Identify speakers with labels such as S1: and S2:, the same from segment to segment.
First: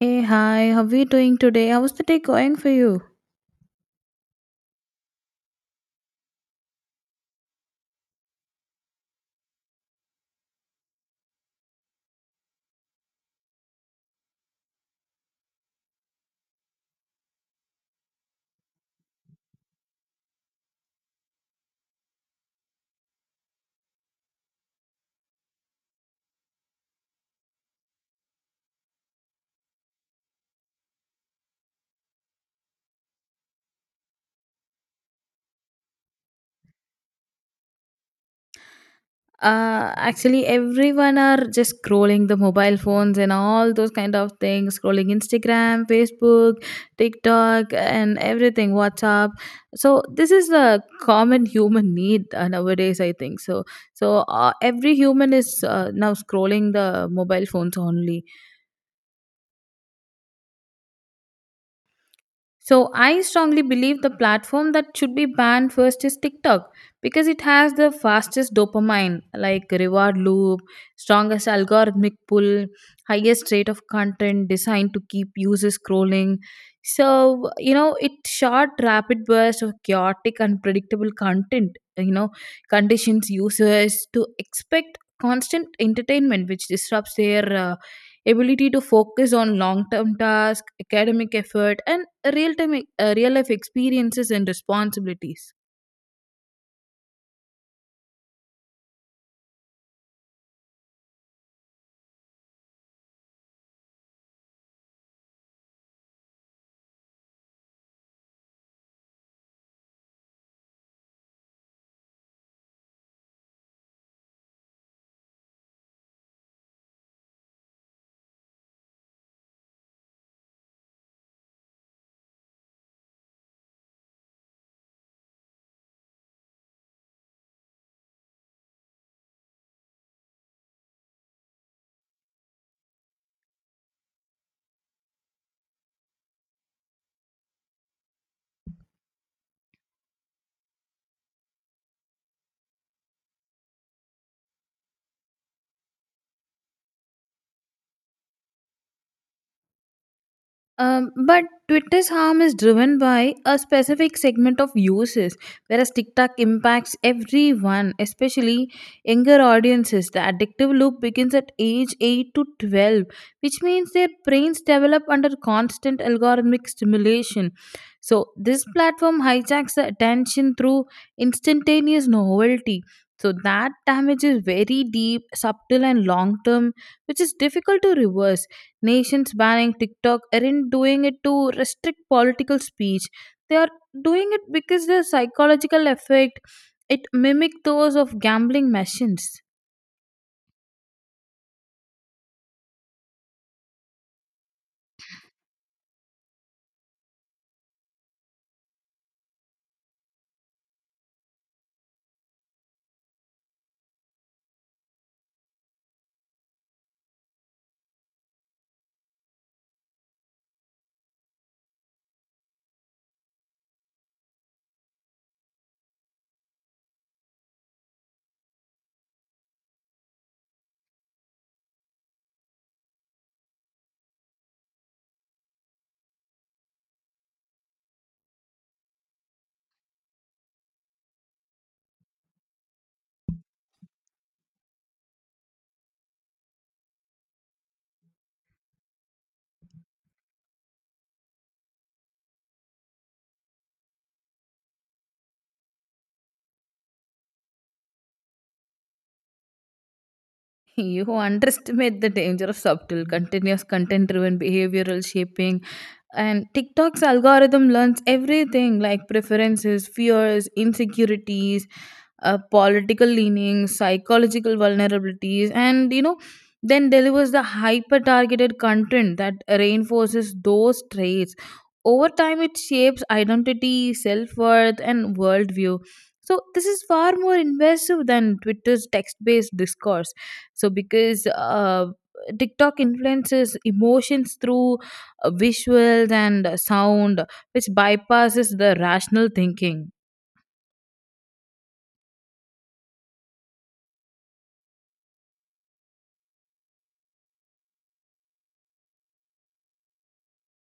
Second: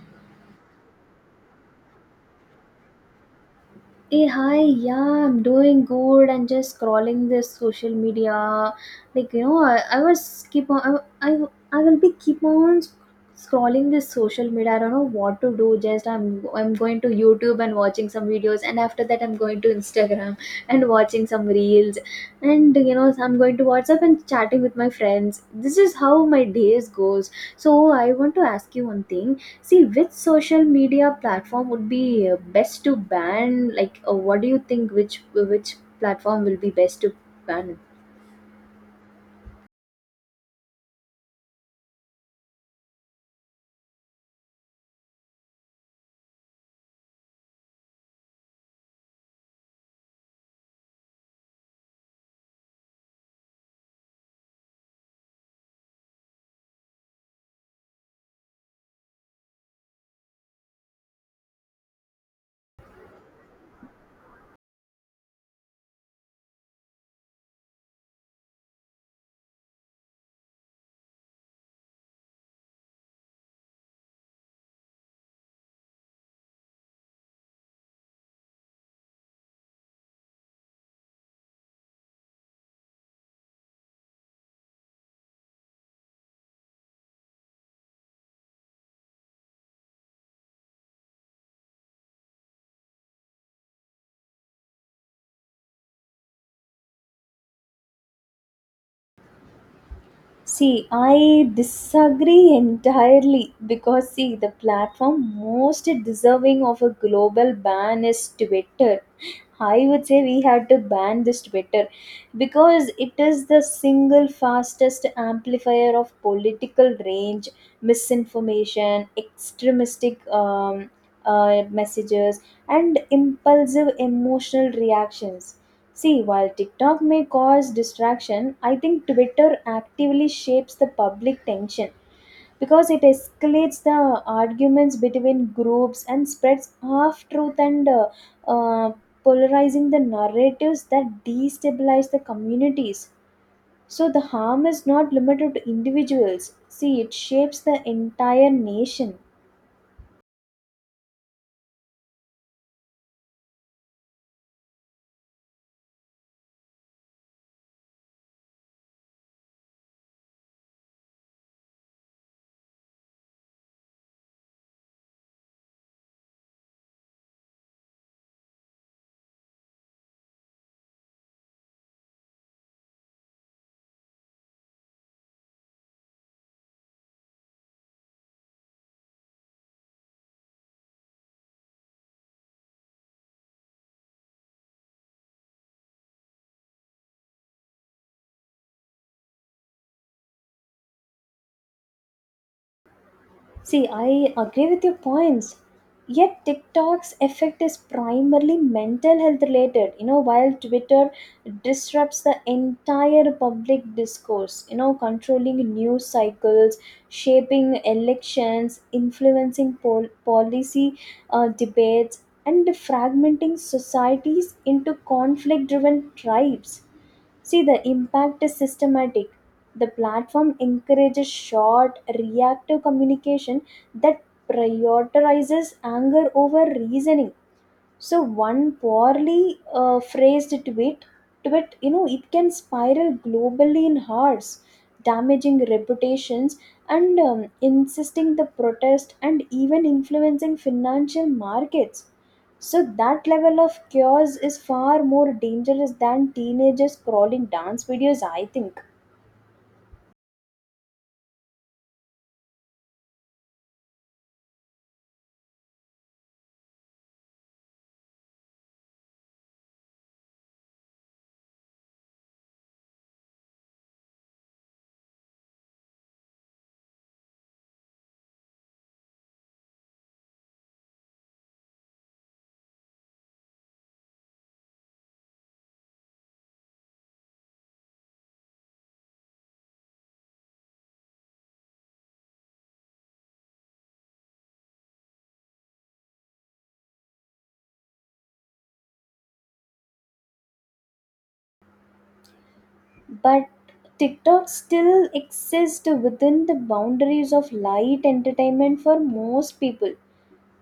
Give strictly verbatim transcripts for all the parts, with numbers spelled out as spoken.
S1: Hey, hi, how are we doing today? How's the day going for you?
S2: Hey, hi, yeah, I'm doing good and just scrolling this social media. Like, you know, I, I was keep on, I, I, I will be keep on sc- scrolling this social media. I don't know what to do. Just I'm, I'm going to YouTube and watching some videos, and after that, I'm going to Instagram and watching some reels, and you know, I'm going to WhatsApp and chatting with my friends. This is how my days goes. So I want to ask you one thing. See, which social media platform would be uh, best to ban? Like, uh, what do you think? Which which platform will be best to ban?
S1: Uh, actually, everyone are just scrolling the mobile phones and all those kind of things, scrolling Instagram, Facebook, TikTok, and everything, WhatsApp. So this is a common human need uh, nowadays, I think so. So uh, every human is uh, now scrolling the mobile phones only. So I strongly believe the platform that should be banned first is TikTok, because it has the fastest dopamine, like reward loop, strongest algorithmic pull, highest rate of content designed to keep users scrolling. So, you know, it short rapid burst of chaotic unpredictable content, you know, conditions users to expect constant entertainment, which disrupts their uh, ability to focus on long term tasks, academic effort, and real time real life experiences and responsibilities.
S2: See, I disagree entirely because, see, the platform most deserving of a global ban is Twitter. I would say we had to ban this Twitter because it is the single fastest amplifier of political range, misinformation, extremistic um, uh, messages, and impulsive emotional reactions. See, while TikTok may cause distraction, I think Twitter actively shapes the public tension because it escalates the arguments between groups and spreads half truth and uh, uh, polarizing the narratives that destabilize the communities. So the harm is not limited to individuals. See, it shapes the entire nation.
S1: Um, but Twitter's harm is driven by a specific segment of users, whereas TikTok impacts everyone, especially younger audiences. The addictive loop begins at age eight to twelve, which means their brains develop under constant algorithmic stimulation. So, this platform hijacks the attention through instantaneous novelty. So, that damage is very deep, subtle, and long term, which is difficult to reverse. Nations banning TikTok aren't doing it to restrict political speech. They are doing it because the psychological effect it mimic those of gambling machines.
S2: See, I agree with your points. Yet TikTok's effect is primarily mental health related. You know, while Twitter disrupts the entire public discourse, you know, controlling news cycles, shaping elections, influencing pol- policy uh, debates, and fragmenting societies into conflict driven tribes. See, the impact is systematic. The platform encourages short, reactive communication that prioritizes anger over reasoning. So one poorly uh, phrased tweet, tweet, you know, it can spiral globally in hours, damaging reputations and um, insisting the protest and even influencing financial markets. So that level of chaos is far more dangerous than teenagers crawling dance videos, I think.
S1: You underestimate the danger of subtle, continuous content driven behavioral shaping. And TikTok's algorithm learns everything like preferences, fears, insecurities, uh, political leanings, psychological vulnerabilities, and you know, then delivers the hyper targeted content that reinforces those traits. Over time, it shapes identity, self worth, and worldview. So, this is far more invasive than Twitter's text based discourse. So, because uh, TikTok influences emotions through uh, visuals and sound, which bypasses the rational thinking.
S2: But TikTok still exists within the boundaries of light entertainment for most people.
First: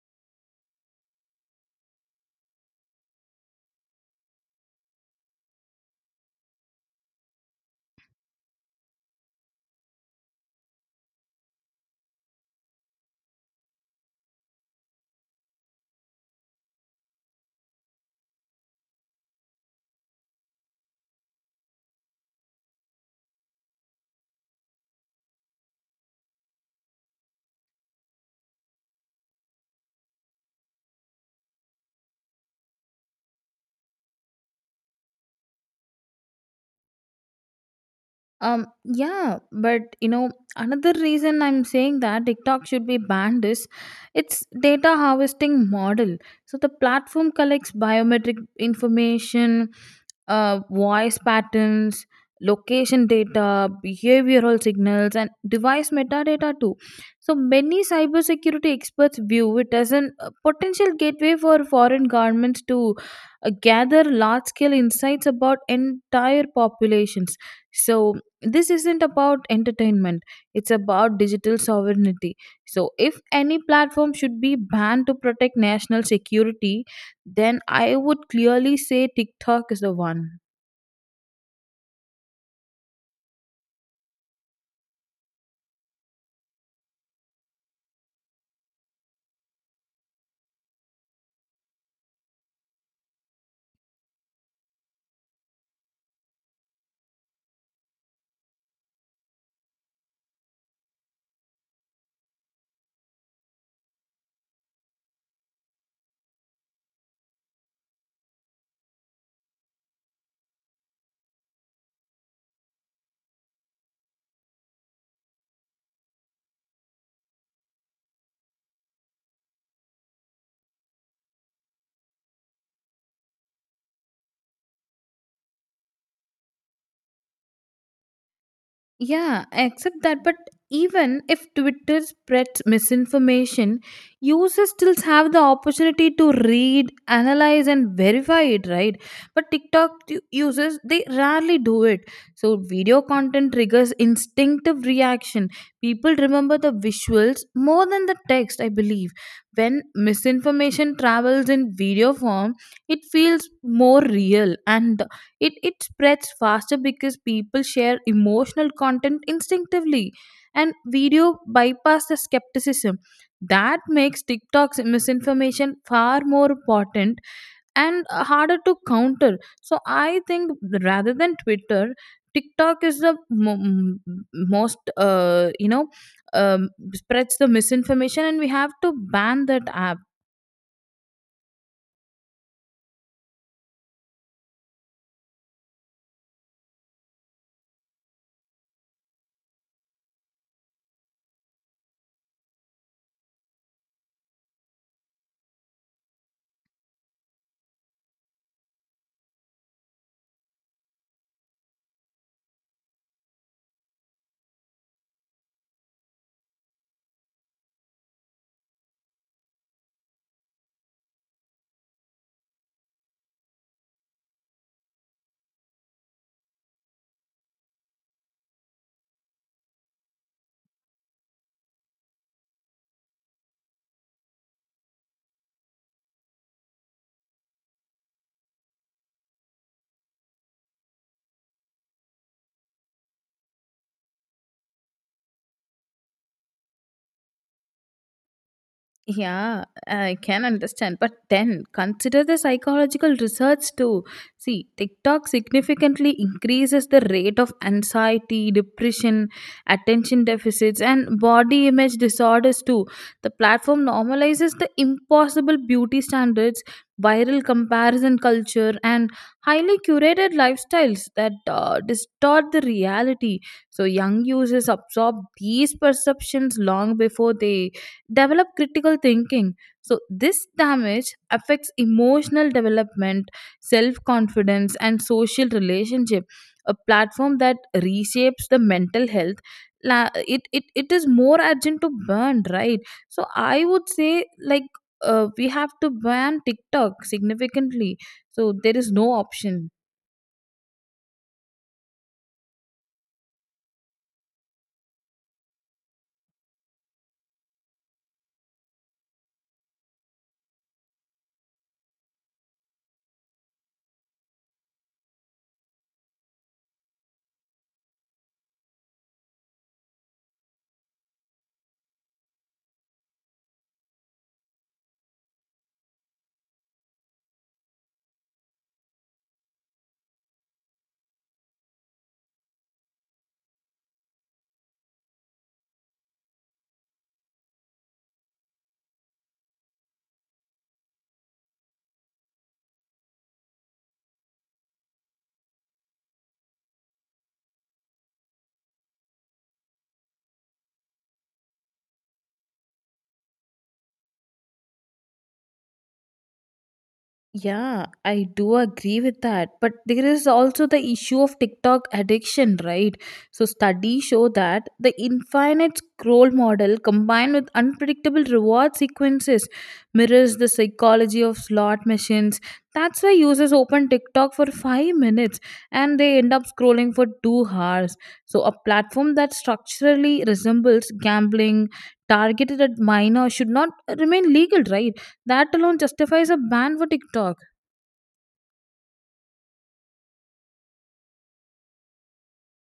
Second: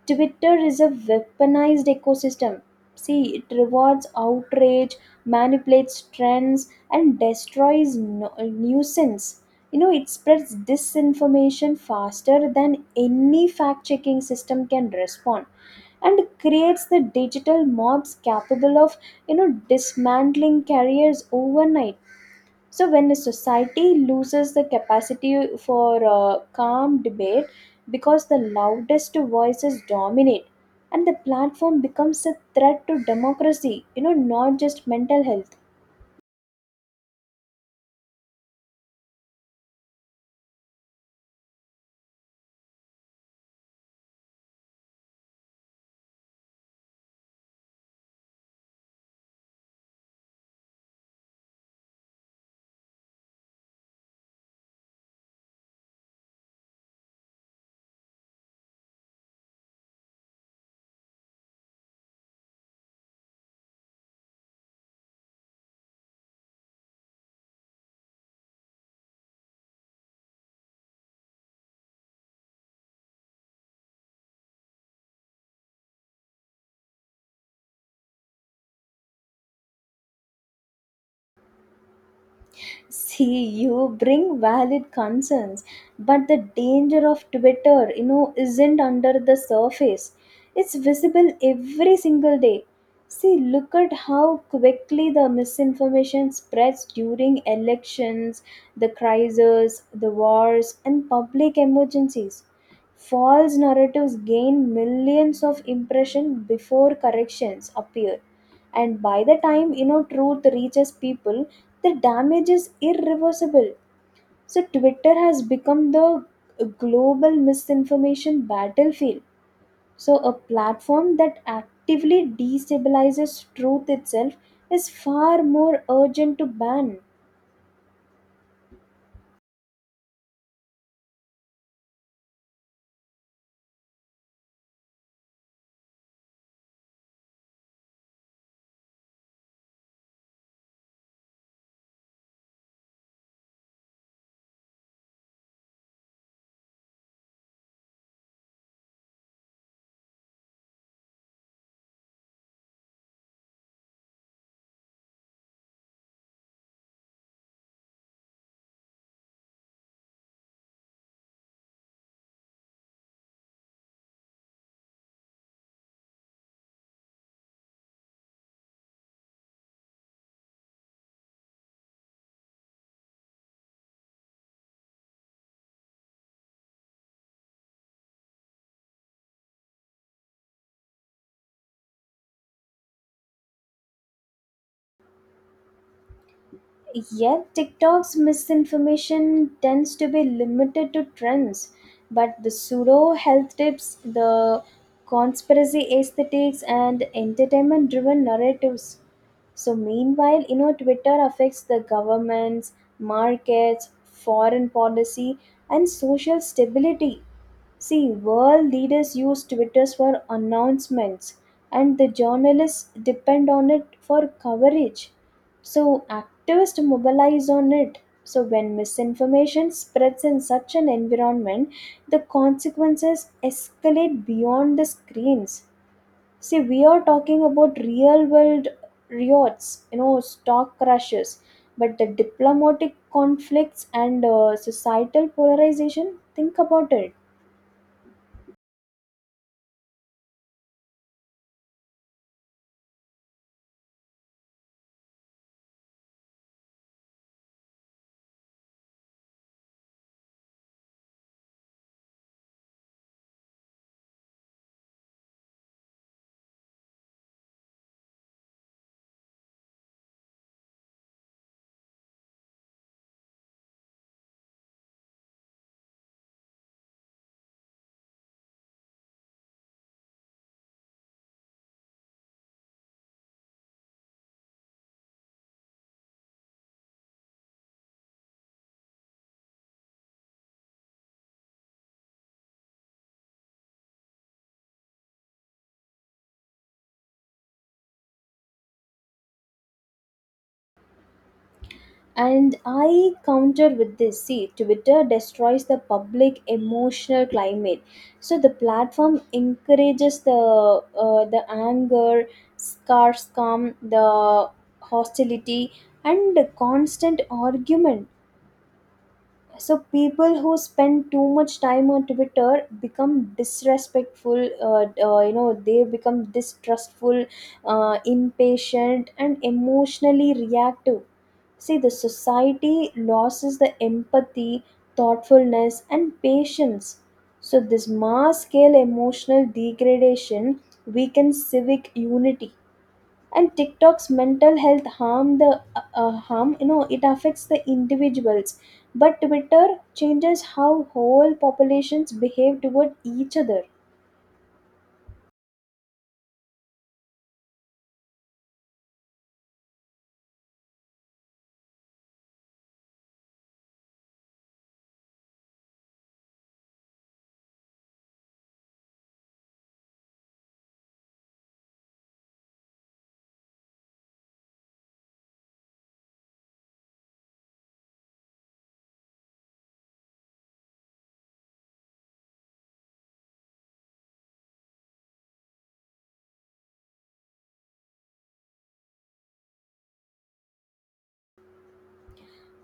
S2: Twitter is a weaponized ecosystem. See, it rewards outrage, manipulates trends, and destroys no- nuisance. You know, it spreads disinformation faster than any fact checking system can respond and creates the digital mobs capable of, you know, dismantling careers overnight. So when a society loses the capacity for uh, calm debate because the loudest voices dominate, and the platform becomes a threat to democracy, you know, not just mental health.
S1: Um, yeah, but you know, another reason I'm saying that TikTok should be banned is its data harvesting model. So the platform collects biometric information, uh, voice patterns, location data, behavioral signals, and device metadata too. So many cybersecurity experts view it as an a potential gateway for foreign governments to uh, gather large-scale insights about entire populations. So this isn't about entertainment. It's about digital sovereignty. So if any platform should be banned to protect national security, then I would clearly say TikTok is the one.
S2: See, you bring valid concerns, but the danger of Twitter, you know, isn't under the surface. It's visible every single day. See, look at how quickly the misinformation spreads during elections, the crises, the wars, and public emergencies. False narratives gain millions of impressions before corrections appear, and by the time, you know, truth reaches people, the damage is irreversible. So Twitter has become the global misinformation battlefield. So a platform that actively destabilizes truth itself is far more urgent to ban.
S1: Yeah, except that, but even if Twitter spreads misinformation, users still have the opportunity to read, analyze, and verify it, right? But TikTok u- users, they rarely do it. So, video content triggers instinctive reaction. People remember the visuals more than the text, I believe. When misinformation travels in video form, it feels more real, and it it spreads faster because people share emotional content instinctively, and video bypass the skepticism. That makes TikTok's misinformation far more important and harder to counter. So I think, rather than Twitter, TikTok is the mo- m- most uh, you know um, spreads the misinformation, and we have to ban that app.
S2: Yet, TikTok's misinformation tends to be limited to trends, but the pseudo health tips, the conspiracy aesthetics, and entertainment driven narratives. So, meanwhile, you know, Twitter affects the governments, markets, foreign policy, and social stability. See, world leaders use Twitter for announcements, and the journalists depend on it for coverage. So, activists mobilize on it. So, when misinformation spreads in such an environment, the consequences escalate beyond the screens. See, we are talking about real world riots, you know, stock crashes, but the diplomatic conflicts and uh, societal polarization, think about it.
S1: Yeah, I can understand. But then consider the psychological research too. See, TikTok significantly increases the rate of anxiety, depression, attention deficits, and body image disorders too. The platform normalizes the impossible beauty standards, viral comparison culture, and highly curated lifestyles that uh, distort the reality. So, young users absorb these perceptions long before they develop critical thinking. So this damage affects emotional development, self confidence, and social relationship. A platform that reshapes the mental health, la- it, it it is more urgent to burn, right? So I would say, like, uh, we have to ban TikTok significantly. So there is no option.
S2: And I counter with this, see, Twitter destroys the public emotional climate. So the platform encourages the uh, the anger, scarcum, the hostility, and the constant argument. So people who spend too much time on Twitter become disrespectful. Uh, uh, you know, they become distrustful, uh, impatient, and emotionally reactive. See, the society loses the empathy, thoughtfulness, and patience. So, this mass scale emotional degradation weakens civic unity. And TikTok's mental health harm the uh, uh, harm, you know, it affects the individuals, but Twitter changes how whole populations behave toward each other.
S1: Yeah, I do agree with that. But there is also the issue of TikTok addiction, right? So studies show that the infinite scroll model combined with unpredictable reward sequences mirrors the psychology of slot machines. That's why users open TikTok for five minutes and they end up scrolling for two hours. So a platform that structurally resembles gambling targeted at minor should not remain legal, right? That alone justifies a ban for TikTok.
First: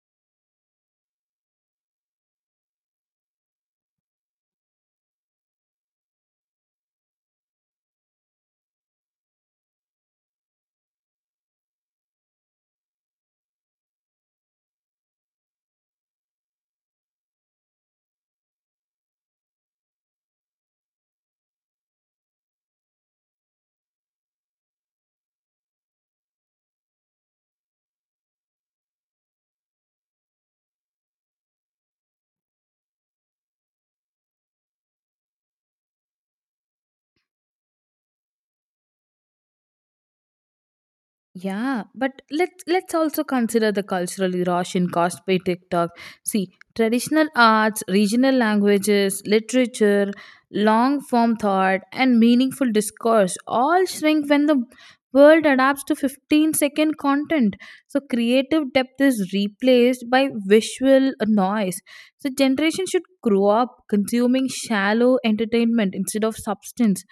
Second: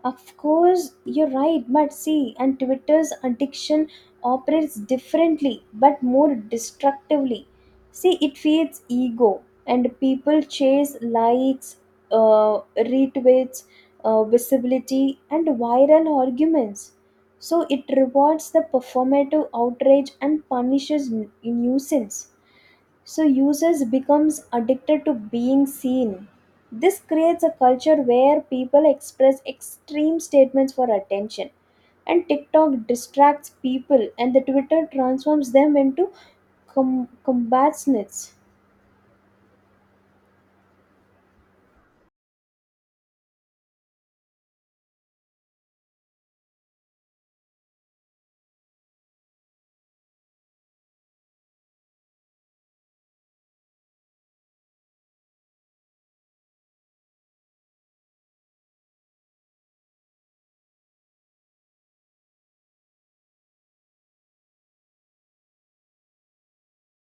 S2: Of course, you're right, but see, and Twitter's addiction operates differently but more destructively. See, it feeds ego, and people chase likes, uh, retweets, uh, visibility, and viral arguments. So, it rewards the performative outrage and punishes n- nuisance. So users becomes addicted to being seen. This creates a culture where people express extreme statements for attention, and TikTok distracts people and the Twitter transforms them into com- combationists.
S1: Yeah, but let's let's also consider the cultural rush caused by TikTok. See, traditional arts, regional languages, literature, long form thought, and meaningful discourse all shrink when the world adapts to fifteen second content. So creative depth is replaced by visual noise. So generation should grow up consuming shallow entertainment instead of substance.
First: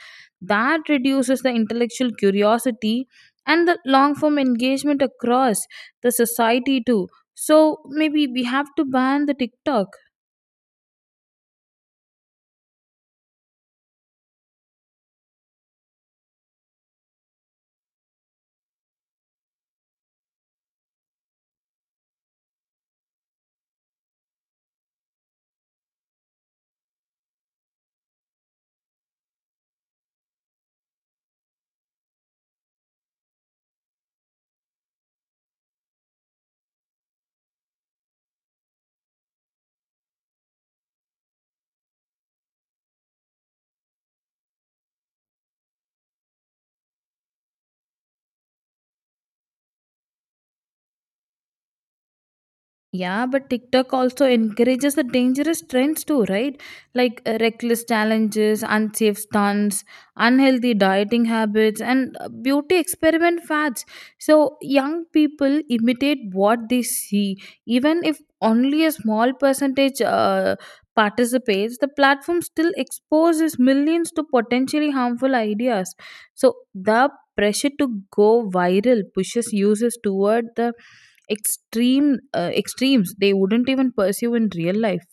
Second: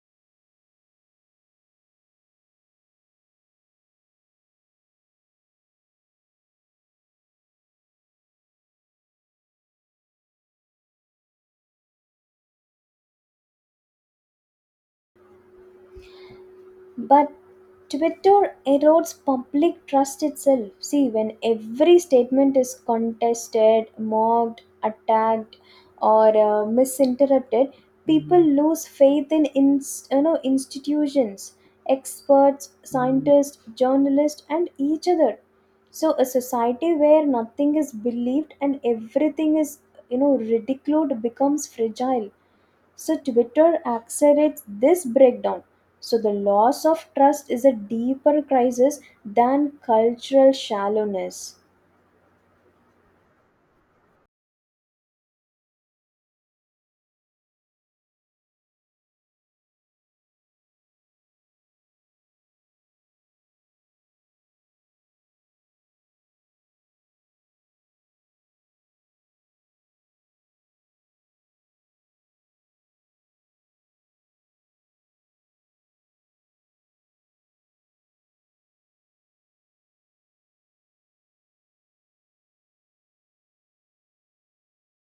S1: That reduces the intellectual curiosity and the long form engagement across the society too. So maybe we have to ban the TikTok.
S2: But Twitter erodes public trust itself. See, when every statement is contested, mocked, attacked, or uh, misinterpreted, people lose faith in inst- you know, institutions, experts, scientists, journalists, and each other. So, a society where nothing is believed and everything is, you know, ridiculed becomes fragile. So Twitter accelerates this breakdown. So the loss of trust is a deeper crisis than cultural shallowness.
S1: Yeah, but TikTok also encourages the dangerous trends too, right? Like, uh, reckless challenges, unsafe stunts, unhealthy dieting habits, and uh, beauty experiment fads. So young people imitate what they see. Even if only a small percentage uh, participates, the platform still exposes millions to potentially harmful ideas. So the pressure to go viral pushes users toward the extreme uh, extremes they wouldn't even pursue in real life.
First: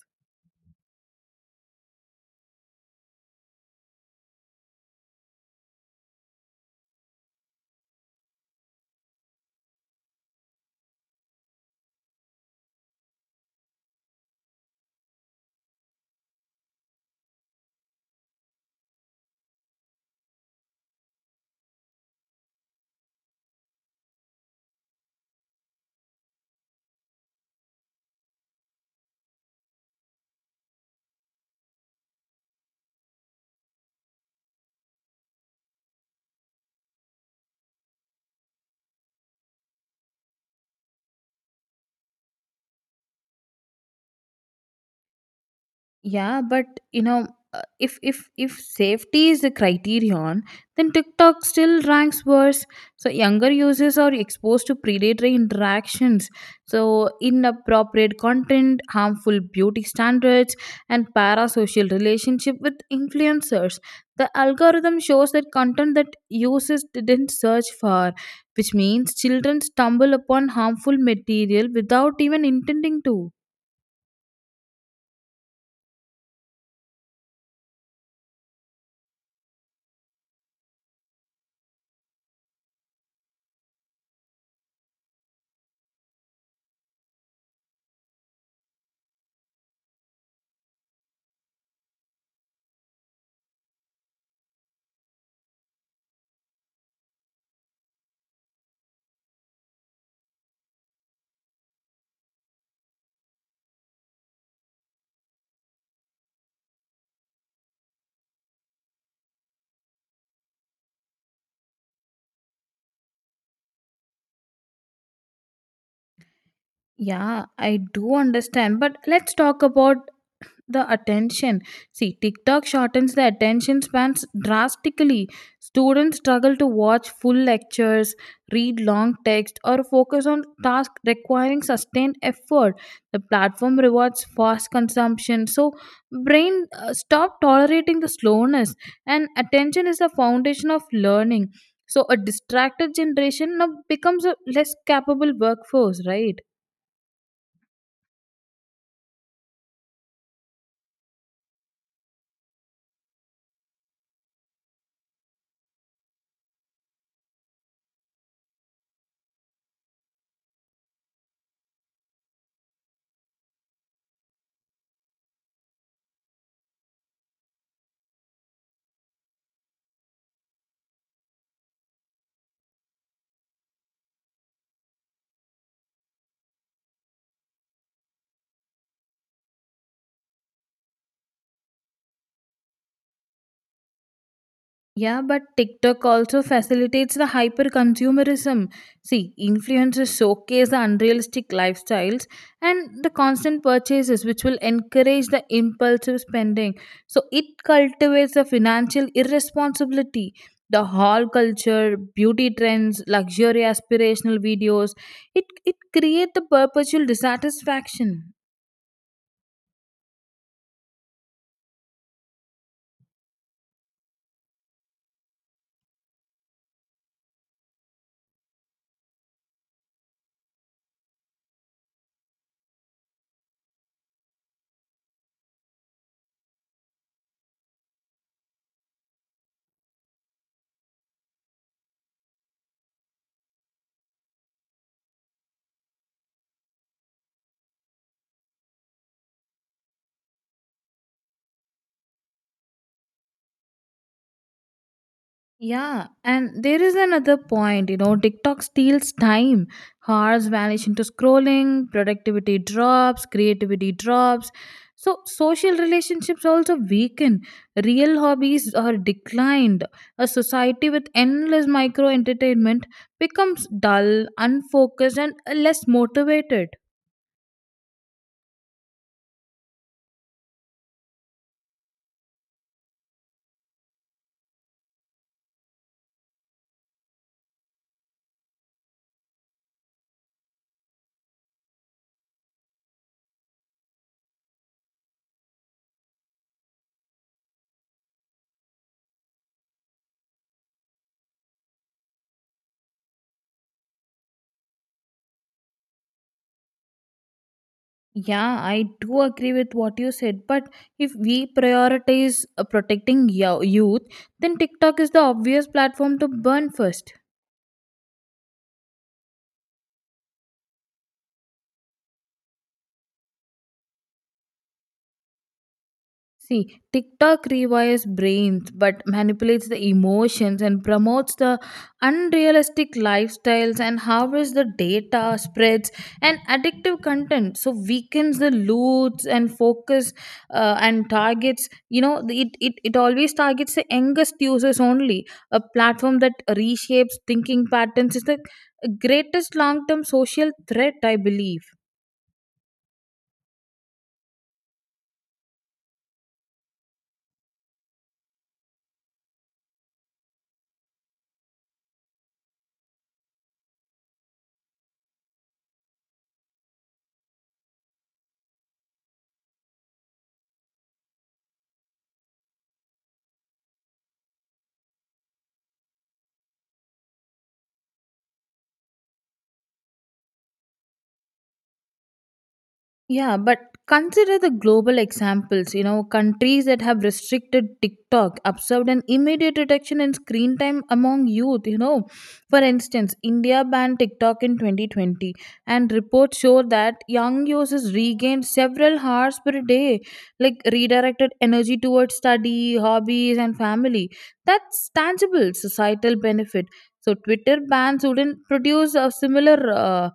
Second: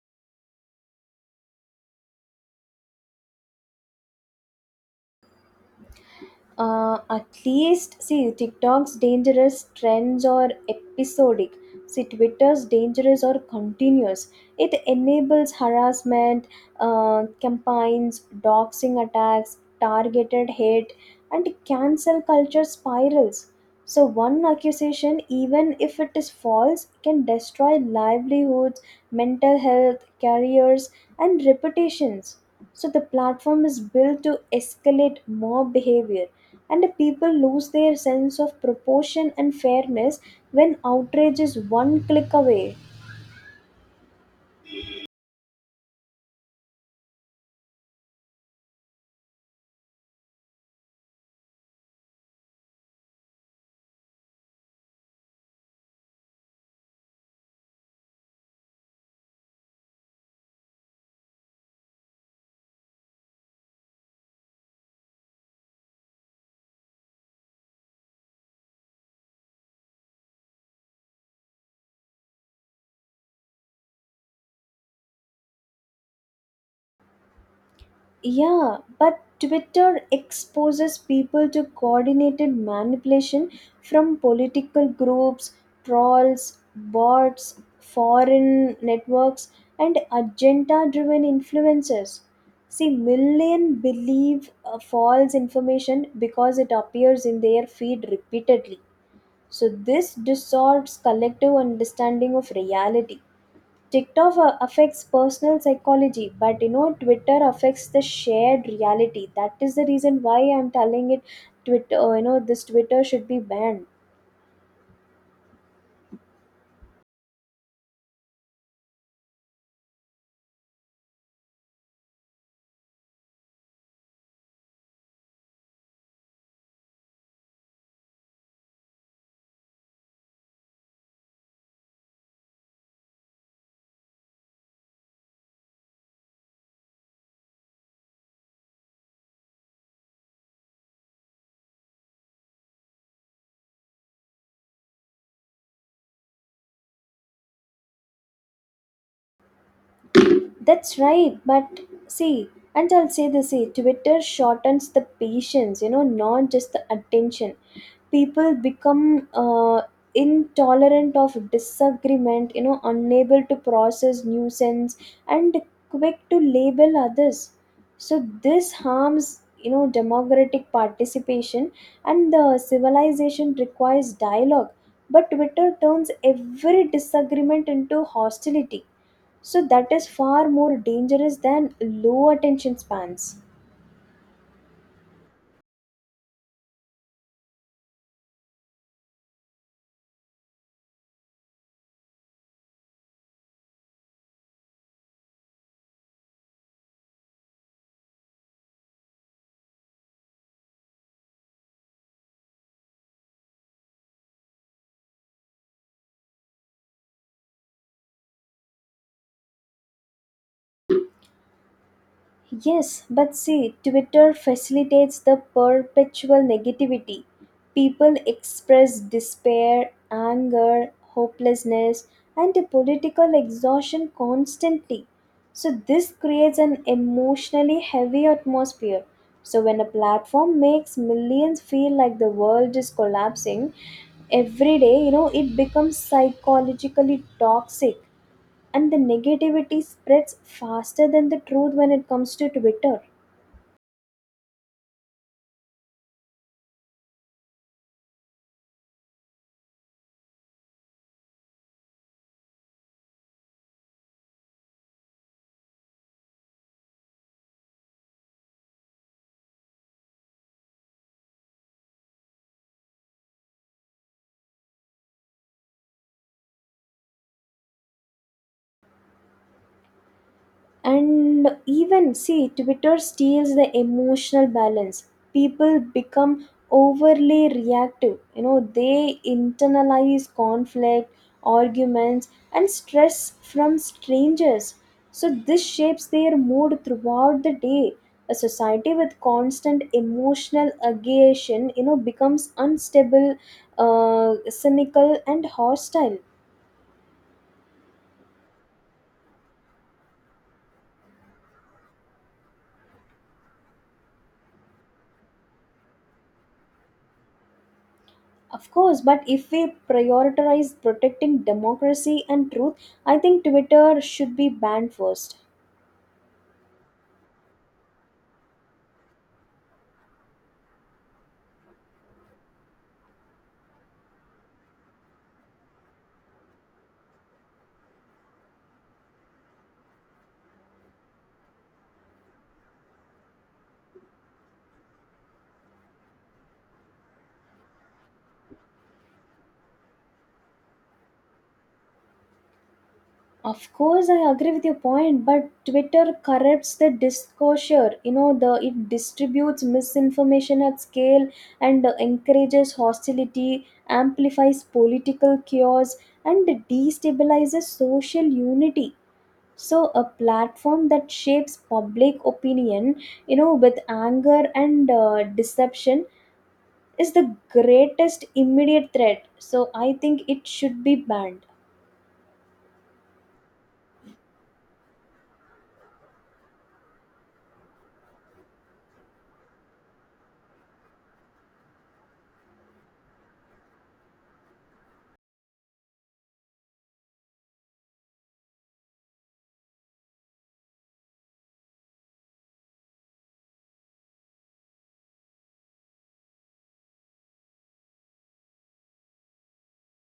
S2: Uh, at least, see, TikTok's dangerous trends are episodic. See, Twitter's dangerous or continuous. It enables harassment uh, campaigns, doxing attacks, targeted hate, and cancel culture spirals. So one accusation, even if it is false, can destroy livelihoods, mental health, careers, and reputations. So the platform is built to escalate mob behavior, and the people lose their sense of proportion and fairness when outrage is one click away.
S1: Yeah, but you know, uh, if if if safety is the criterion, then TikTok still ranks worse. So younger users are exposed to predatory interactions, so inappropriate content, harmful beauty standards, and parasocial relationship with influencers. The algorithm shows that content that users didn't search for, which means children stumble upon harmful material without even intending to.
S2: Yeah, but Twitter exposes people to coordinated manipulation from political groups, trolls, bots, foreign networks, and agenda driven influencers. See, millions believe uh, false information because it appears in their feed repeatedly. So, this distorts collective understanding of reality. TikTok a- affects personal psychology, but, you know, Twitter affects the shared reality. That is the reason why I'm telling it, Twitter, uh, you know, this Twitter should be banned.
S1: Yeah, I do understand, but let's talk about the attention. See, TikTok shortens the attention spans drastically. Students struggle to watch full lectures, read long text, or focus on tasks requiring sustained effort. The platform rewards fast consumption, so brain uh, stop tolerating the slowness, and attention is the foundation of learning. So a distracted generation now becomes a less capable workforce, right?
S2: That's right, but, see, and I'll say this, see, Twitter shortens the patience, you know, not just the attention. People become uh, intolerant of disagreement, you know, unable to process nuisance and quick to label others. So this harms, you know, democratic participation, and the civilization requires dialogue. But Twitter turns every disagreement into hostility, so that is far more dangerous than low attention spans.
S1: Yeah, but TikTok also facilitates the hyper consumerism. See, influencers showcase the unrealistic lifestyles and the constant purchases, which will encourage the impulsive spending. So, it cultivates the financial irresponsibility. The haul culture, beauty trends, luxury aspirational videos, it, it creates the perpetual dissatisfaction.
S2: Yes, but, see, Twitter facilitates the perpetual negativity. People express despair, anger, hopelessness, and a political exhaustion constantly. So, this creates an emotionally heavy atmosphere. So, when a platform makes millions feel like the world is collapsing every day, you know, it becomes psychologically toxic, and the negativity spreads faster than the truth when it comes to Twitter.
S1: Yeah, and there is another point, you know, TikTok steals time. Hours vanish into scrolling, productivity drops, creativity drops. So social relationships also weaken. Real hobbies are declined. A society with endless micro entertainment becomes dull, unfocused, and less motivated.
S2: And even, see, Twitter steals the emotional balance. People become overly reactive, you know, they internalize conflict, arguments, and stress from strangers. So this shapes their mood throughout the day. A society with constant emotional agitation, you know, becomes unstable, uh, cynical, and hostile.
S1: Yeah, I do agree with what you said, but if we prioritize uh, protecting yo- youth, then TikTok is the obvious platform to burn first.
S2: Of course, but if we prioritize protecting democracy and truth, I think Twitter should be banned first.
S1: See, TikTok rewires brains but manipulates the emotions and promotes the unrealistic lifestyles and harvests the data, spreads, and addictive content. So weakens the loots and focus uh, and targets. You know, the- it, it, it always targets the youngest users only. A platform that reshapes thinking patterns is the greatest long term social threat, I believe.
S2: Of course, I agree with your point, but Twitter corrupts the discourse. You know, the it distributes misinformation at scale and encourages hostility, amplifies political chaos, and destabilizes social unity. So, a platform that shapes public opinion, you know, with anger and uh, deception is the greatest immediate threat. So I think it should be banned.
S1: Yeah, but consider the global examples. You know, countries that have restricted TikTok observed an immediate reduction in screen time among youth. You know, for instance, India banned TikTok in twenty twenty, and reports show that young users regained several hours per day, like redirected energy towards study, hobbies, and family. That's tangible societal benefit. So, Twitter bans wouldn't produce a similar, Uh,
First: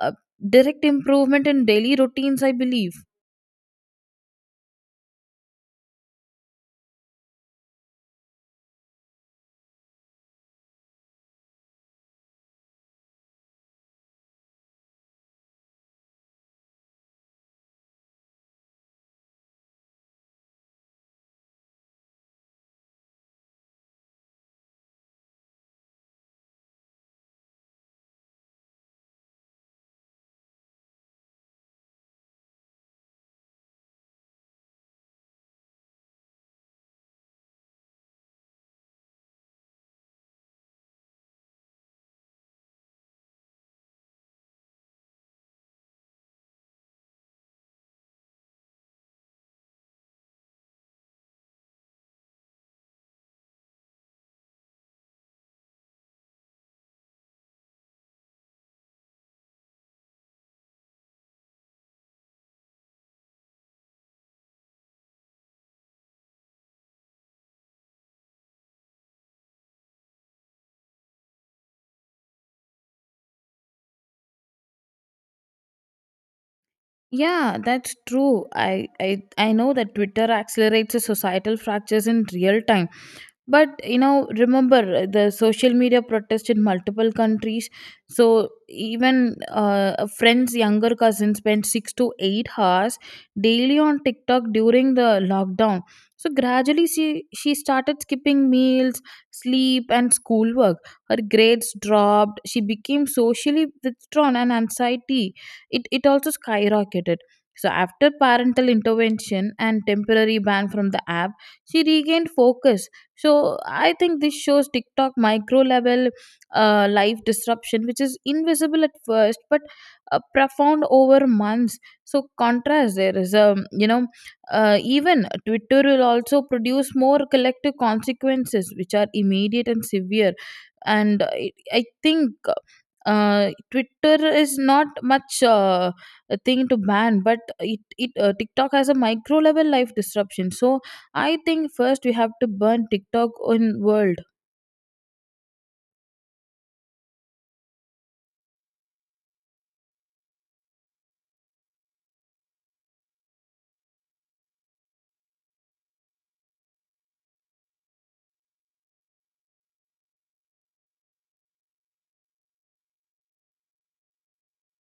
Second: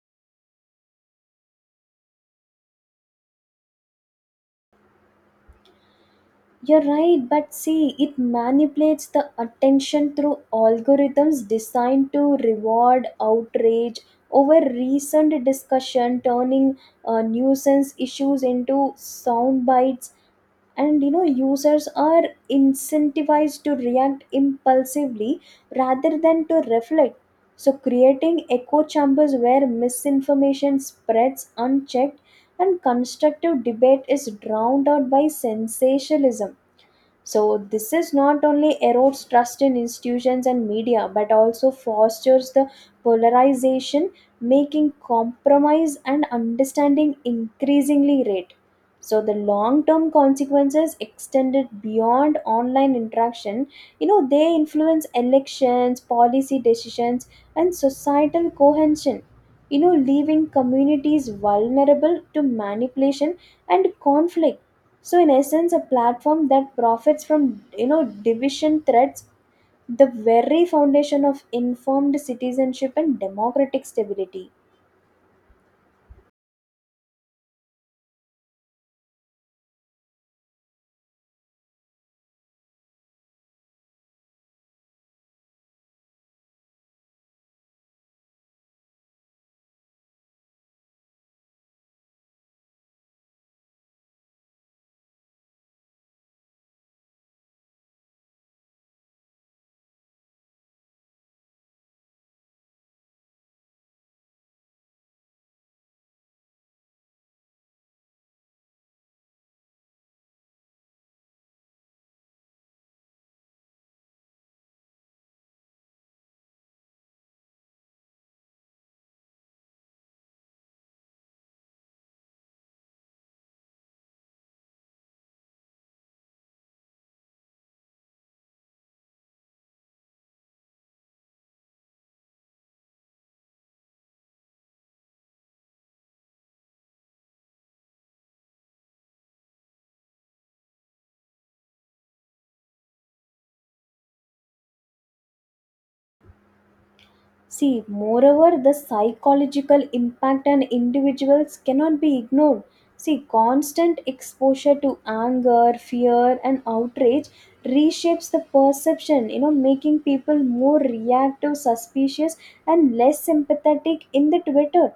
S1: uh, direct improvement in daily routines, I believe.
S2: You're right, but, see, it manipulates the attention through algorithms designed to reward outrage over recent discussion, turning uh, nuisance issues into sound bites, and, you know, users are incentivized to react impulsively rather than to reflect, so creating echo chambers where misinformation spreads unchecked and constructive debate is drowned out by sensationalism. So, this is not only erodes trust in institutions and media, but also fosters the polarization, making compromise and understanding increasingly rare. So, the long term consequences extended beyond online interaction, you know, they influence elections, policy decisions, and societal cohesion, you know, leaving communities vulnerable to manipulation and conflict. So in essence, a platform that profits from, you know, division threats the very foundation of informed citizenship and democratic stability.
S1: Yeah, that's true. I i, I know that Twitter accelerates the societal fractures in real time. But you know, remember uh, the social media protest in multiple countries. So even uh, a friend's younger cousin spent six to eight hours daily on TikTok during the lockdown. So gradually, she she started skipping meals, sleep, and schoolwork. Her grades dropped. She became socially withdrawn, and anxiety it it also skyrocketed. So after parental intervention and temporary ban from the app, she regained focus. So I think this shows TikTok micro level uh, life disruption, which is invisible at first but uh, profound over months. So contrast there is a, you know uh, even Twitter will also produce more collective consequences, which are immediate and severe. And uh, i I think uh, Twitter is not much uh, a thing to ban, but it, it uh, TikTok has a micro level life disruption. So I think first we have to burn TikTok in world.
S2: See, moreover, the psychological impact on individuals cannot be ignored. See, constant exposure to anger, fear, and outrage reshapes the perception, you know, making people more reactive, suspicious, and less sympathetic in the Twitter.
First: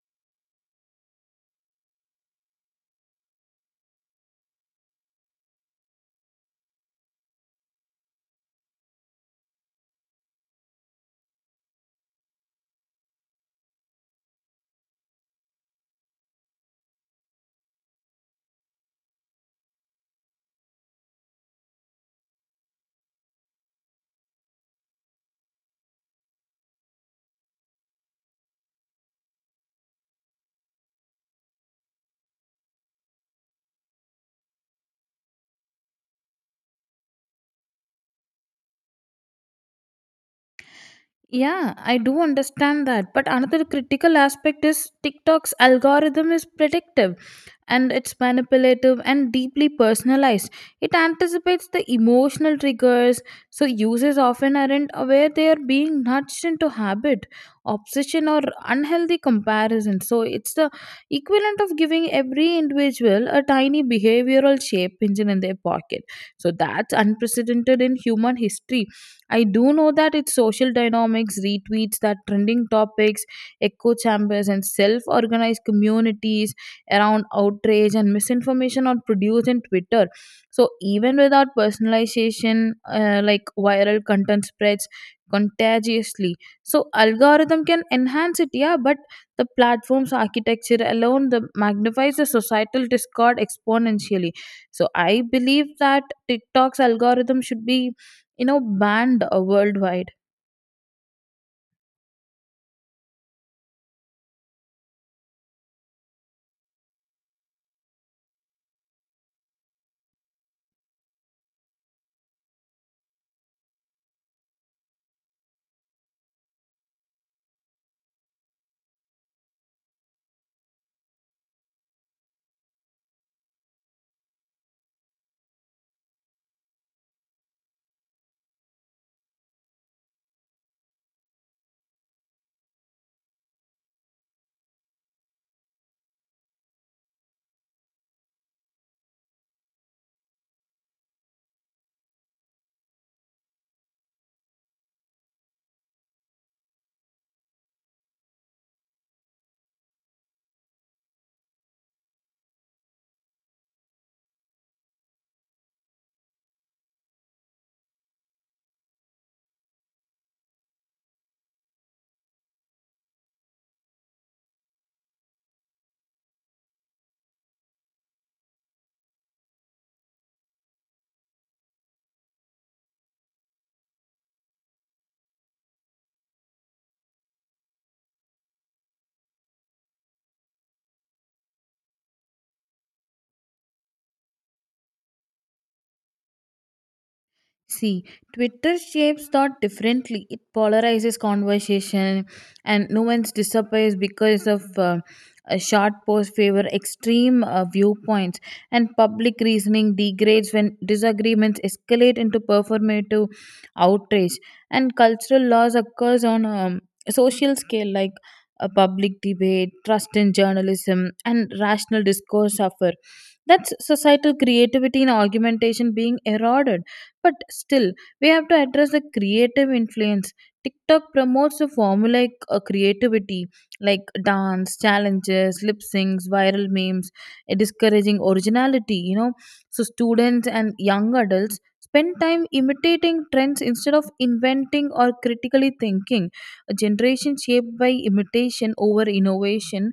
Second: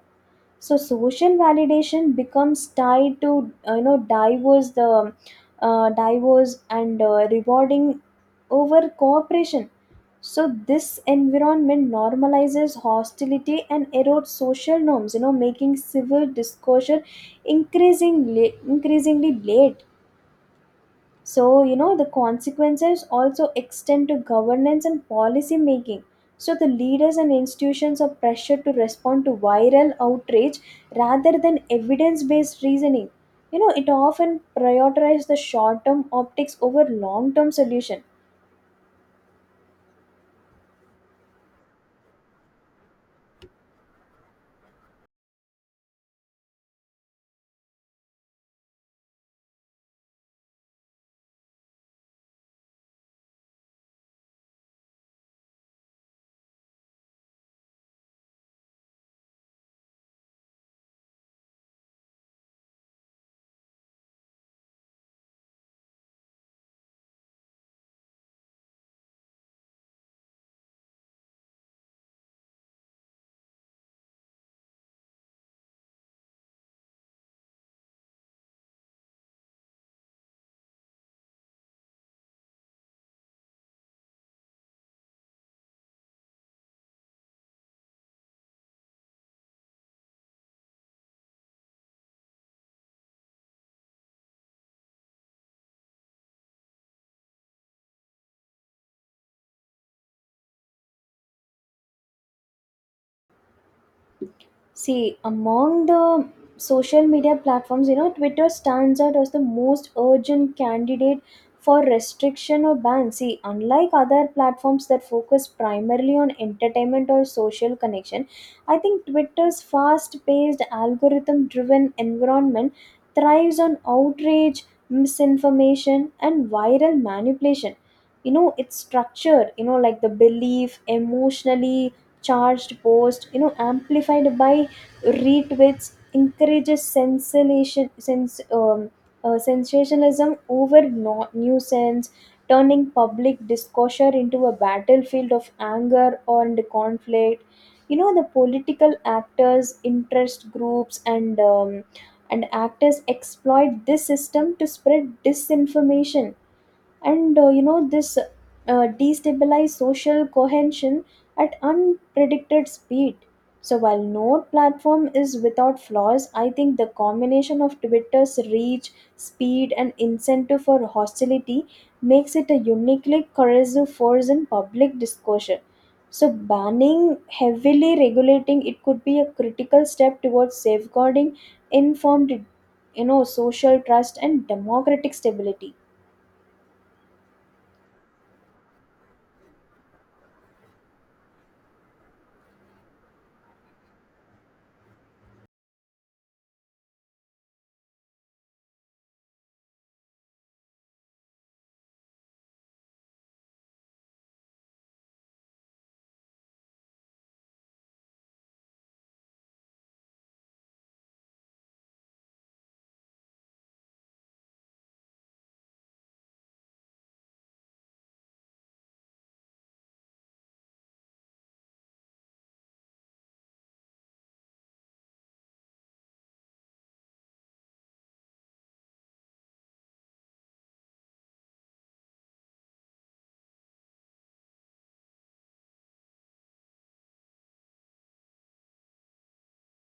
S2: So social validation becomes tied to, uh, you know diverse the uh, diverse and uh, rewarding over cooperation. So this environment normalizes hostility and erodes social norms, you know, making civil discussion increasingly increasingly late. So, you know, the consequences also extend to governance and policy making. So, the leaders and institutions are pressured to respond to viral outrage rather than evidence based reasoning. You know, it often prioritizes the short term optics over long term solution.
S1: Yeah, I do understand that. But another critical aspect is TikTok's algorithm is predictive, and it's manipulative and deeply personalized. It anticipates the emotional triggers, so users often aren't aware they are being nudged into habit, obsession, or unhealthy comparison. So it's the equivalent of giving every individual a tiny behavioral shape engine in their pocket. So that's unprecedented in human history. I do know that its social dynamics, retweets, that trending topics, echo chambers, and self organized communities around outrage and misinformation are produced in Twitter. So, even without personalization, uh, like viral content spreads contagiously. So, algorithm can enhance it, yeah, but the platform's architecture alone the magnifies the societal discord exponentially. So, I believe that TikTok's algorithm should be you know banned uh, worldwide.
S2: See, among the social media platforms, you know, Twitter stands out as the most urgent candidate for restriction or ban. See, unlike other platforms that focus primarily on entertainment or social connection, I think Twitter's fast paced, algorithm driven environment thrives on outrage, misinformation, and viral manipulation. You know, it's structured, you know, like the belief, emotionally charged post, you know, amplified by retweets encourages sensation, sens, um, uh, sensationalism over no- nuisance, turning public discourse into a battlefield of anger and conflict. You know, the political actors, interest groups, and um, and actors exploit this system to spread disinformation and uh, you know, this uh, destabilize social cohesion at unpredicted speed. So while no platform is without flaws, I think the combination of Twitter's reach, speed, and incentive for hostility makes it a uniquely corrosive force in public discussion. So banning, heavily regulating it could be a critical step towards safeguarding informed, you know, social trust and democratic stability.
S1: See, Twitter shapes thought differently. It polarizes conversation, and nuance disappears because of uh, a short post favor extreme uh, viewpoints, and public reasoning degrades when disagreements escalate into performative outrage. And cultural loss occurs on um, a social scale, like a public debate, trust in journalism, and rational discourse suffer. That's societal creativity and argumentation being eroded. But still, we have to address the creative influence. TikTok promotes a formulaic uh, creativity like dance, challenges, lip syncs, viral memes, uh, discouraging originality, you know. So, students and young adults spend time imitating trends instead of inventing or critically thinking. A generation shaped by imitation over innovation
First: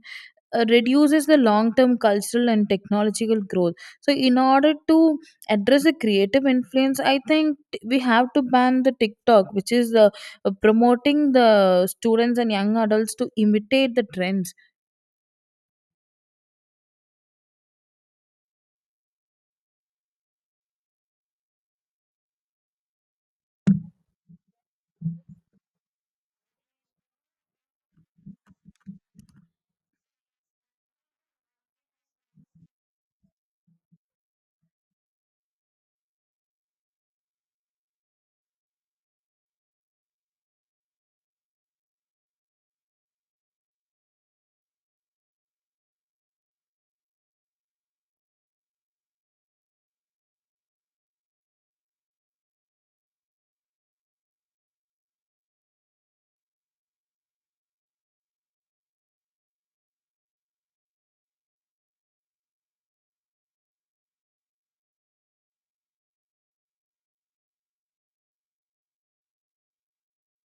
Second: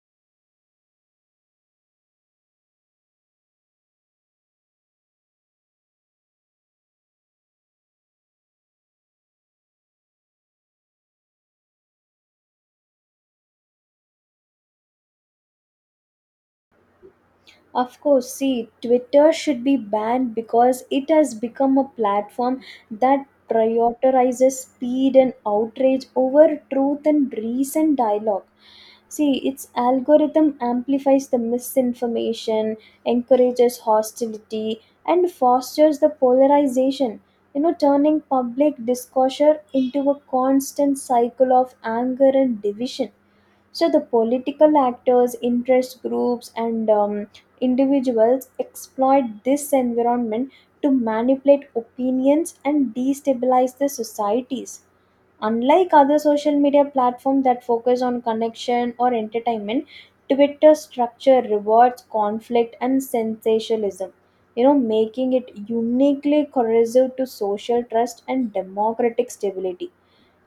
S1: uh, reduces the long term cultural and technological growth. So, in order to address the creative influence, I think t- we have to ban the TikTok, which is uh, uh, promoting the students and young adults to imitate the trends.
S2: Of course, see, Twitter should be banned because it has become a platform that prioritizes speed and outrage over truth and recent dialogue. See, its algorithm amplifies the misinformation, encourages hostility, and fosters the polarization, you know, turning public discourse into a constant cycle of anger and division. So the political actors, interest groups and um, individuals exploit this environment to manipulate opinions and destabilize the societies. Unlike other social media platforms that focus on connection or entertainment, Twitter's structure rewards conflict and sensationalism, you know, making it uniquely corrosive to social trust and democratic stability.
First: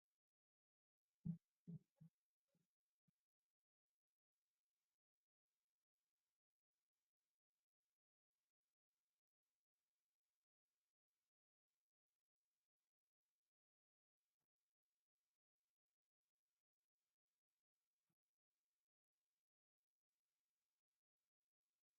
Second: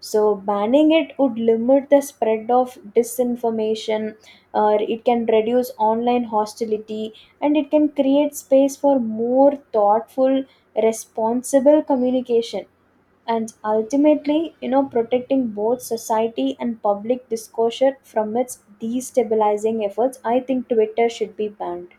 S2: So, banning it would limit the spread of disinformation, or it can reduce online hostility, and it can create space for more thoughtful, responsible communication. And ultimately, you know, protecting both society and public discourse from its destabilizing efforts, I think Twitter should be banned.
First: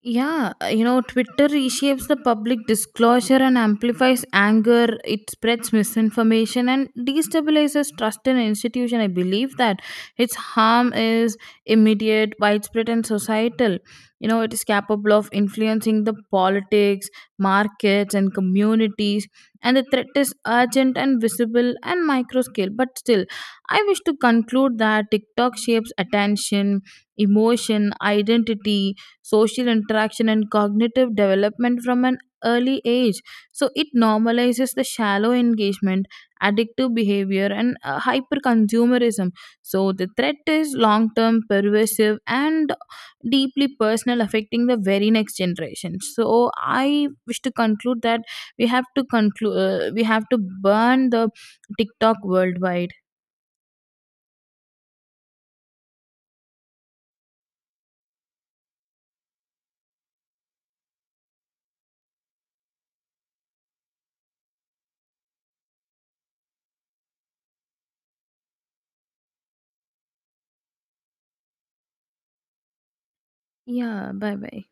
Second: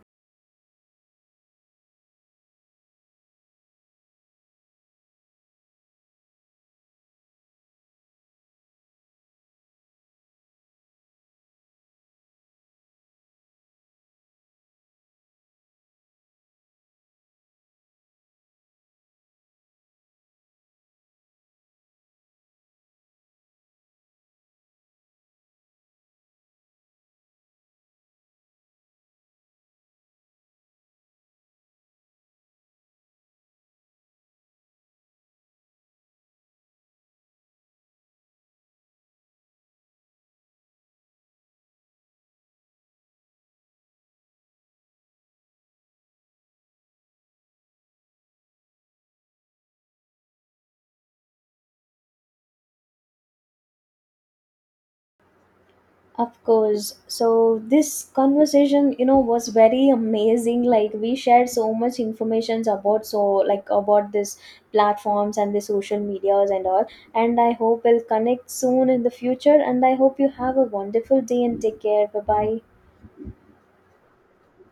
S1: Yeah, uh, you know, Twitter reshapes the public disclosure and amplifies anger. It spreads misinformation and destabilizes trust in an institution. I believe that its harm is immediate, widespread, and societal. You know, it is capable of influencing the politics, markets, and communities. And the threat is urgent and visible and micro scale. But still, I wish to conclude that TikTok shapes attention, emotion, identity, social interaction, and cognitive development from an early age. So it normalizes the shallow engagement, addictive behavior, and uh, hyper consumerism. So the threat is long term, pervasive, and deeply personal, affecting the very next generation. So I wish to conclude that we have to conclude, uh, we have to burn the TikTok worldwide.
S2: Of course. So this conversation, you know, was very amazing. Like we shared so much information about so, like, about this platforms and the social medias and all. And I hope we'll connect soon in the future. And I hope you have a wonderful day and take care. Bye bye.
S1: Yeah, bye bye.